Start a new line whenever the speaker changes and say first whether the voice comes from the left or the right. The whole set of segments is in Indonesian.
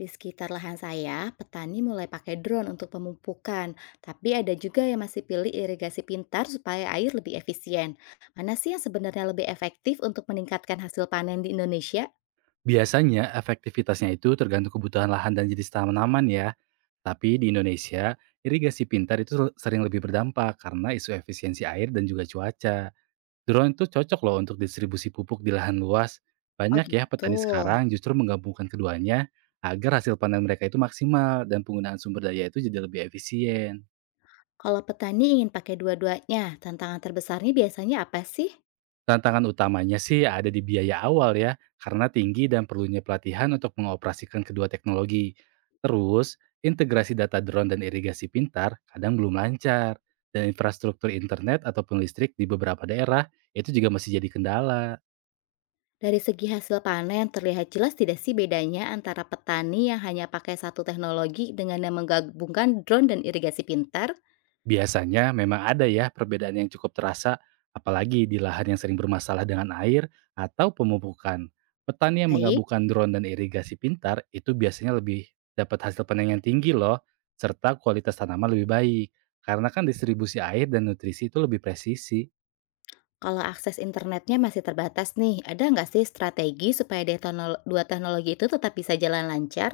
left: Di sekitar lahan saya, petani mulai pakai drone untuk pemupukan, tapi ada juga yang masih pilih irigasi pintar supaya air lebih efisien. Mana sih yang sebenarnya lebih efektif untuk meningkatkan hasil panen di Indonesia?
right: Biasanya efektivitasnya itu tergantung kebutuhan lahan dan jenis tanaman ya. Tapi di Indonesia, irigasi pintar itu sering lebih berdampak karena isu efisiensi air dan juga cuaca. Drone itu cocok loh untuk distribusi pupuk di lahan luas.
left: Oh
right: Banyak ya
left: gitu.
right: petani sekarang justru menggabungkan keduanya agar hasil panen mereka itu maksimal dan penggunaan sumber daya itu jadi lebih efisien.
left: Kalau petani ingin pakai dua-duanya, tantangan terbesarnya biasanya apa sih?
right: Tantangan utamanya sih ada di biaya awal ya, karena tinggi dan perlunya pelatihan untuk mengoperasikan kedua teknologi. Terus, integrasi data drone dan irigasi pintar kadang belum lancar, dan infrastruktur internet ataupun listrik di beberapa daerah itu juga masih jadi kendala.
left: Dari segi hasil panen, terlihat jelas tidak sih bedanya antara petani yang hanya pakai satu teknologi dengan yang menggabungkan drone dan irigasi pintar?
right: Biasanya memang ada ya perbedaan yang cukup terasa, apalagi di lahan yang sering bermasalah dengan air atau pemupukan. Petani yang
left: Baik,
right: menggabungkan drone dan irigasi pintar itu biasanya lebih dapat hasil panen yang tinggi loh, serta kualitas tanaman lebih baik, karena kan distribusi air dan nutrisi itu lebih presisi.
left: kalau akses internetnya masih terbatas nih, ada nggak sih strategi supaya dua teknologi itu tetap bisa jalan lancar?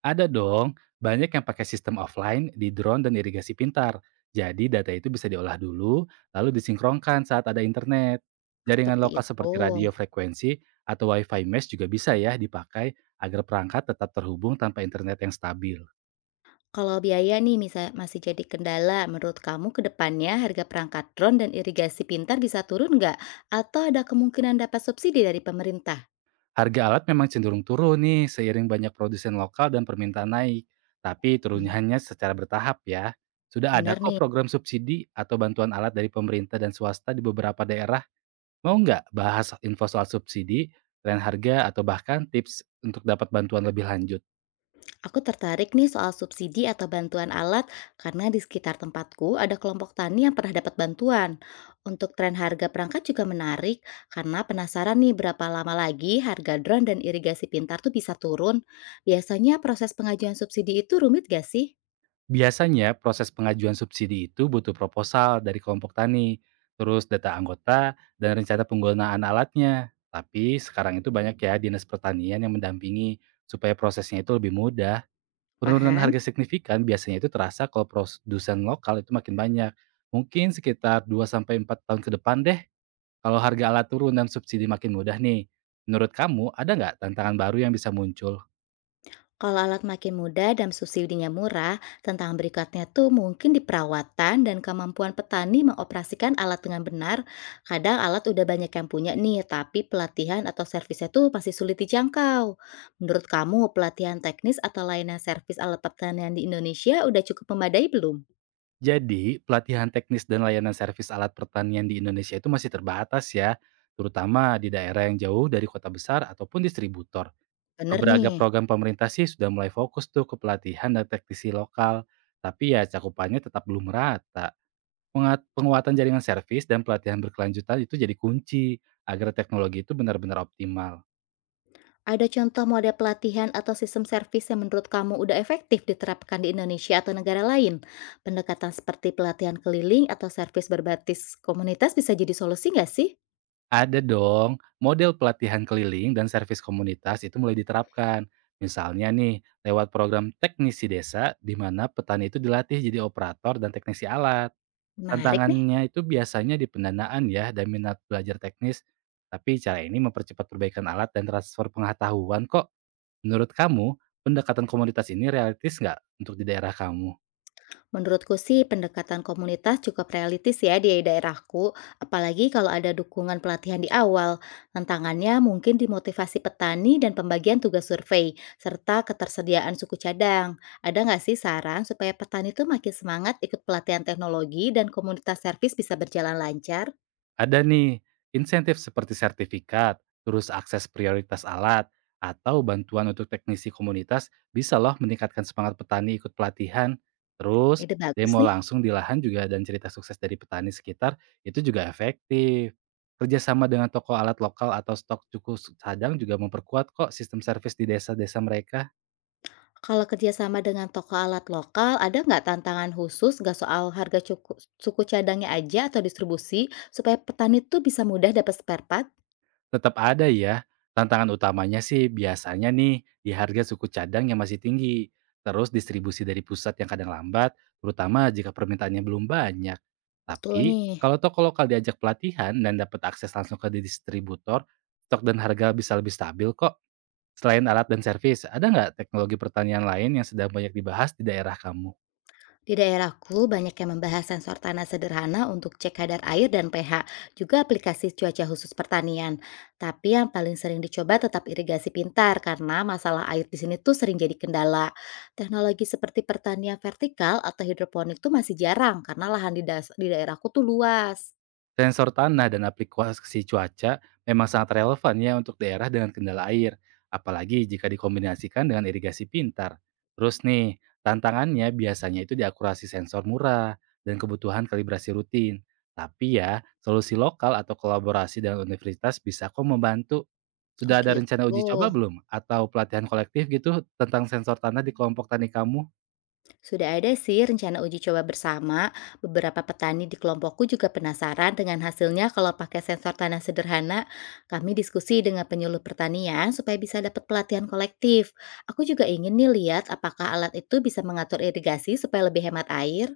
right: Ada dong, banyak yang pakai sistem offline di drone dan irigasi pintar. Jadi data itu bisa diolah dulu, lalu disinkronkan saat ada internet. Jaringan
left: Seperti
right: lokal
left: itu.
right: seperti radio frekuensi atau wifi mesh juga bisa ya dipakai agar perangkat tetap terhubung tanpa internet yang stabil.
left: Kalau biaya nih misal masih jadi kendala, menurut kamu ke depannya harga perangkat drone dan irigasi pintar bisa turun nggak? Atau ada kemungkinan dapat subsidi dari pemerintah?
right: Harga alat memang cenderung turun nih seiring banyak produsen lokal dan permintaan naik. Tapi turunnya
left: Benar.
right: hanya secara bertahap ya. Sudah ada
left: Benar
right: kok
left: nih.
right: program subsidi atau bantuan alat dari pemerintah dan swasta di beberapa daerah. Mau nggak bahas info soal subsidi, tren harga, atau bahkan tips untuk dapat bantuan lebih lanjut?
left: Aku tertarik nih soal subsidi atau bantuan alat karena di sekitar tempatku ada kelompok tani yang pernah dapat bantuan. Untuk tren harga perangkat juga menarik karena penasaran nih berapa lama lagi harga drone dan irigasi pintar tuh bisa turun. Biasanya proses pengajuan subsidi itu rumit gak sih?
right: Biasanya proses pengajuan subsidi itu butuh proposal dari kelompok tani, terus data anggota, dan rencana penggunaan alatnya. Tapi sekarang itu banyak ya dinas pertanian yang mendampingi supaya prosesnya itu lebih mudah. Penurunan harga
left: Paham?
right: signifikan biasanya itu terasa kalau produsen lokal itu makin banyak. Mungkin sekitar 2 sampai 4 tahun ke depan deh. Kalau harga alat turun dan subsidi makin mudah nih, menurut kamu ada nggak tantangan baru yang bisa muncul?
left: Kalau alat makin mudah dan subsidinya murah, tentang berikutnya tuh mungkin di perawatan dan kemampuan petani mengoperasikan alat dengan benar. Kadang alat udah banyak yang punya nih, tapi pelatihan atau servisnya tuh masih sulit dijangkau. Menurut kamu, pelatihan teknis atau layanan servis alat pertanian di Indonesia udah cukup memadai belum?
right: Jadi, pelatihan teknis dan layanan servis alat pertanian di Indonesia itu masih terbatas ya, terutama di daerah yang jauh dari kota besar ataupun distributor.
left: Bener
right: Beberapa
left: nih.
right: program pemerintah sih sudah mulai fokus tuh ke pelatihan dan teknisi lokal, tapi ya cakupannya tetap belum merata. Penguatan jaringan servis dan pelatihan berkelanjutan itu jadi kunci agar teknologi itu benar-benar optimal.
left: Ada contoh model pelatihan atau sistem servis yang menurut kamu udah efektif diterapkan di Indonesia atau negara lain? Pendekatan seperti pelatihan keliling atau servis berbasis komunitas bisa jadi solusi nggak sih?
right: Ada dong, model pelatihan keliling dan servis komunitas itu mulai diterapkan. Misalnya nih, lewat program teknisi desa, di mana petani itu dilatih jadi operator dan teknisi alat.
left: Menarik nih.
right: Tantangannya itu biasanya di pendanaan ya, dan minat belajar teknis. Tapi cara ini mempercepat perbaikan alat dan transfer pengetahuan kok. Menurut kamu, pendekatan komunitas ini realistis nggak untuk di daerah kamu?
left: Menurutku sih pendekatan komunitas cukup realistis ya di daerahku, apalagi kalau ada dukungan pelatihan di awal. Tantangannya mungkin dimotivasi petani dan pembagian tugas survei, serta ketersediaan suku cadang. Ada nggak sih saran supaya petani tuh makin semangat ikut pelatihan teknologi dan komunitas servis bisa berjalan lancar?
right: Ada nih, insentif seperti sertifikat, terus akses prioritas alat, atau bantuan untuk teknisi komunitas bisa loh meningkatkan semangat petani ikut pelatihan. Terus,
left: Ide bagus
right: demo
left: nih.
right: langsung di lahan juga dan cerita sukses dari petani sekitar itu juga efektif. Kerjasama dengan toko alat lokal atau stok cukup sadang juga memperkuat kok sistem servis di desa-desa mereka.
left: Kalau kerjasama dengan toko alat lokal, ada nggak tantangan khusus nggak soal harga suku cadangnya aja atau distribusi supaya petani tuh bisa mudah dapat spare part?
right: Tetap ada ya. Tantangan utamanya sih biasanya nih di harga suku cadang yang masih tinggi, terus distribusi dari pusat yang kadang lambat, terutama jika permintaannya belum banyak.
left: Betul
right: Tapi
left: nih.
right: kalau toko lokal diajak pelatihan dan dapat akses langsung ke distributor, stok dan harga bisa lebih stabil kok. Selain alat dan servis, ada nggak teknologi pertanian lain yang sedang banyak dibahas di daerah kamu?
left: Di daerahku banyak yang membahas sensor tanah sederhana untuk cek kadar air dan pH, juga aplikasi cuaca khusus pertanian. Tapi yang paling sering dicoba tetap irigasi pintar karena masalah air di sini tuh sering jadi kendala. Teknologi seperti pertanian vertikal atau hidroponik tuh masih jarang karena lahan di daerahku tuh luas.
right: Sensor tanah dan aplikasi cuaca memang sangat relevan ya untuk daerah dengan kendala air, apalagi jika dikombinasikan dengan irigasi pintar. Terus nih, tantangannya biasanya itu di akurasi sensor murah dan kebutuhan kalibrasi rutin. Tapi ya, solusi lokal atau kolaborasi dengan universitas bisa kok membantu.
left: Oh
right: Sudah ada
left: gitu.
right: rencana uji coba belum? Atau pelatihan kolektif gitu tentang sensor tanah di kelompok tani kamu?
left: Sudah ada sih rencana uji coba bersama. Beberapa petani di kelompokku juga penasaran dengan hasilnya kalau pakai sensor tanah sederhana. Kami diskusi dengan penyuluh pertanian supaya bisa dapat pelatihan kolektif. Aku juga ingin nih lihat apakah alat itu bisa mengatur irigasi supaya lebih hemat air.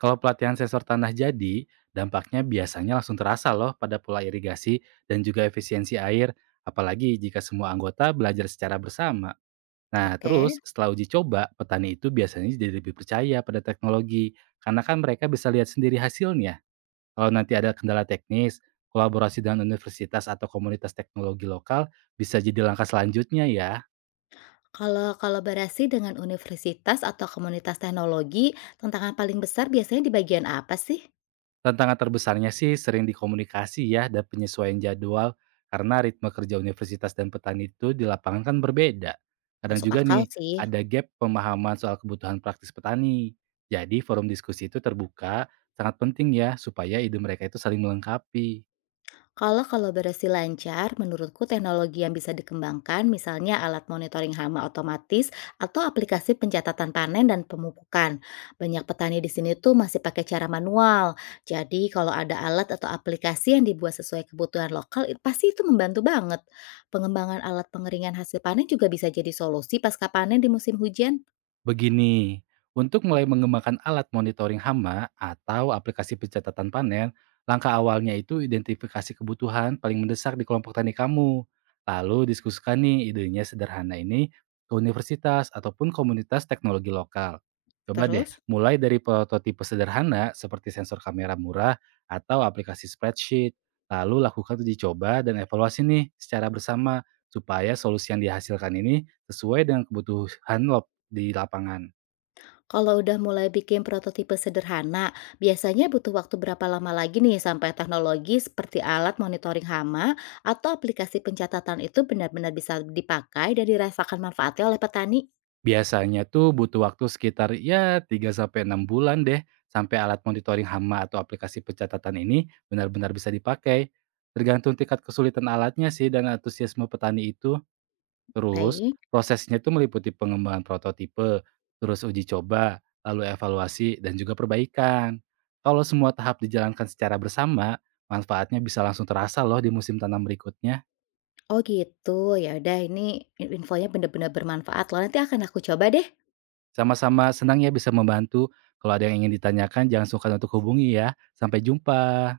right: Kalau pelatihan sensor tanah jadi, dampaknya biasanya langsung terasa loh pada pola irigasi dan juga efisiensi air, apalagi jika semua anggota belajar secara bersama. Nah,
left: Oke.
right: terus setelah uji coba, petani itu biasanya jadi lebih percaya pada teknologi, karena kan mereka bisa lihat sendiri hasilnya. Kalau nanti ada kendala teknis, kolaborasi dengan universitas atau komunitas teknologi lokal bisa jadi langkah selanjutnya ya.
left: Kalau kolaborasi dengan universitas atau komunitas teknologi, tantangan paling besar biasanya di bagian apa sih?
right: Tantangan terbesarnya sih sering di komunikasi ya dan penyesuaian jadwal karena ritme kerja universitas dan petani itu di lapangan kan berbeda. Kadang
left: Masuk
right: juga
left: akal
right: nih
left: sih.
right: ada gap pemahaman soal kebutuhan praktis petani. Jadi forum diskusi itu terbuka sangat penting ya supaya ide mereka itu saling melengkapi.
left: Kalau kolaborasi lancar, menurutku teknologi yang bisa dikembangkan misalnya alat monitoring hama otomatis atau aplikasi pencatatan panen dan pemupukan. Banyak petani di sini tuh masih pakai cara manual. Jadi kalau ada alat atau aplikasi yang dibuat sesuai kebutuhan lokal, pasti itu membantu banget. Pengembangan alat pengeringan hasil panen juga bisa jadi solusi pasca panen di musim hujan.
right: Begini, untuk mulai mengembangkan alat monitoring hama atau aplikasi pencatatan panen, langkah awalnya itu identifikasi kebutuhan paling mendesak di kelompok tani kamu. Lalu diskusikan nih idenya sederhana ini ke universitas ataupun komunitas teknologi lokal. Coba deh,
left: Terus?
right: mulai dari prototipe sederhana seperti sensor kamera murah atau aplikasi spreadsheet. Lalu lakukan uji coba dan evaluasi nih secara bersama supaya solusi yang dihasilkan ini sesuai dengan kebutuhan di lapangan.
left: Kalau udah mulai bikin prototipe sederhana, biasanya butuh waktu berapa lama lagi nih sampai teknologi seperti alat monitoring hama atau aplikasi pencatatan itu benar-benar bisa dipakai dan dirasakan manfaatnya oleh petani?
right: Biasanya tuh butuh waktu sekitar ya 3 sampai 6 bulan deh, sampai alat monitoring hama atau aplikasi pencatatan ini benar-benar bisa dipakai. Tergantung tingkat kesulitan alatnya sih dan antusiasme petani itu. Terus,
left: Baik.
right: prosesnya itu meliputi pengembangan prototipe, terus uji coba, lalu evaluasi, dan juga perbaikan. Kalau semua tahap dijalankan secara bersama, manfaatnya bisa langsung terasa loh di musim tanam berikutnya.
left: Oh gitu, ya udah ini infonya benar-benar bermanfaat loh. Nanti akan aku coba deh.
right: Sama-sama, senang ya bisa membantu. Kalau ada yang ingin ditanyakan, jangan sungkan untuk hubungi ya. Sampai jumpa.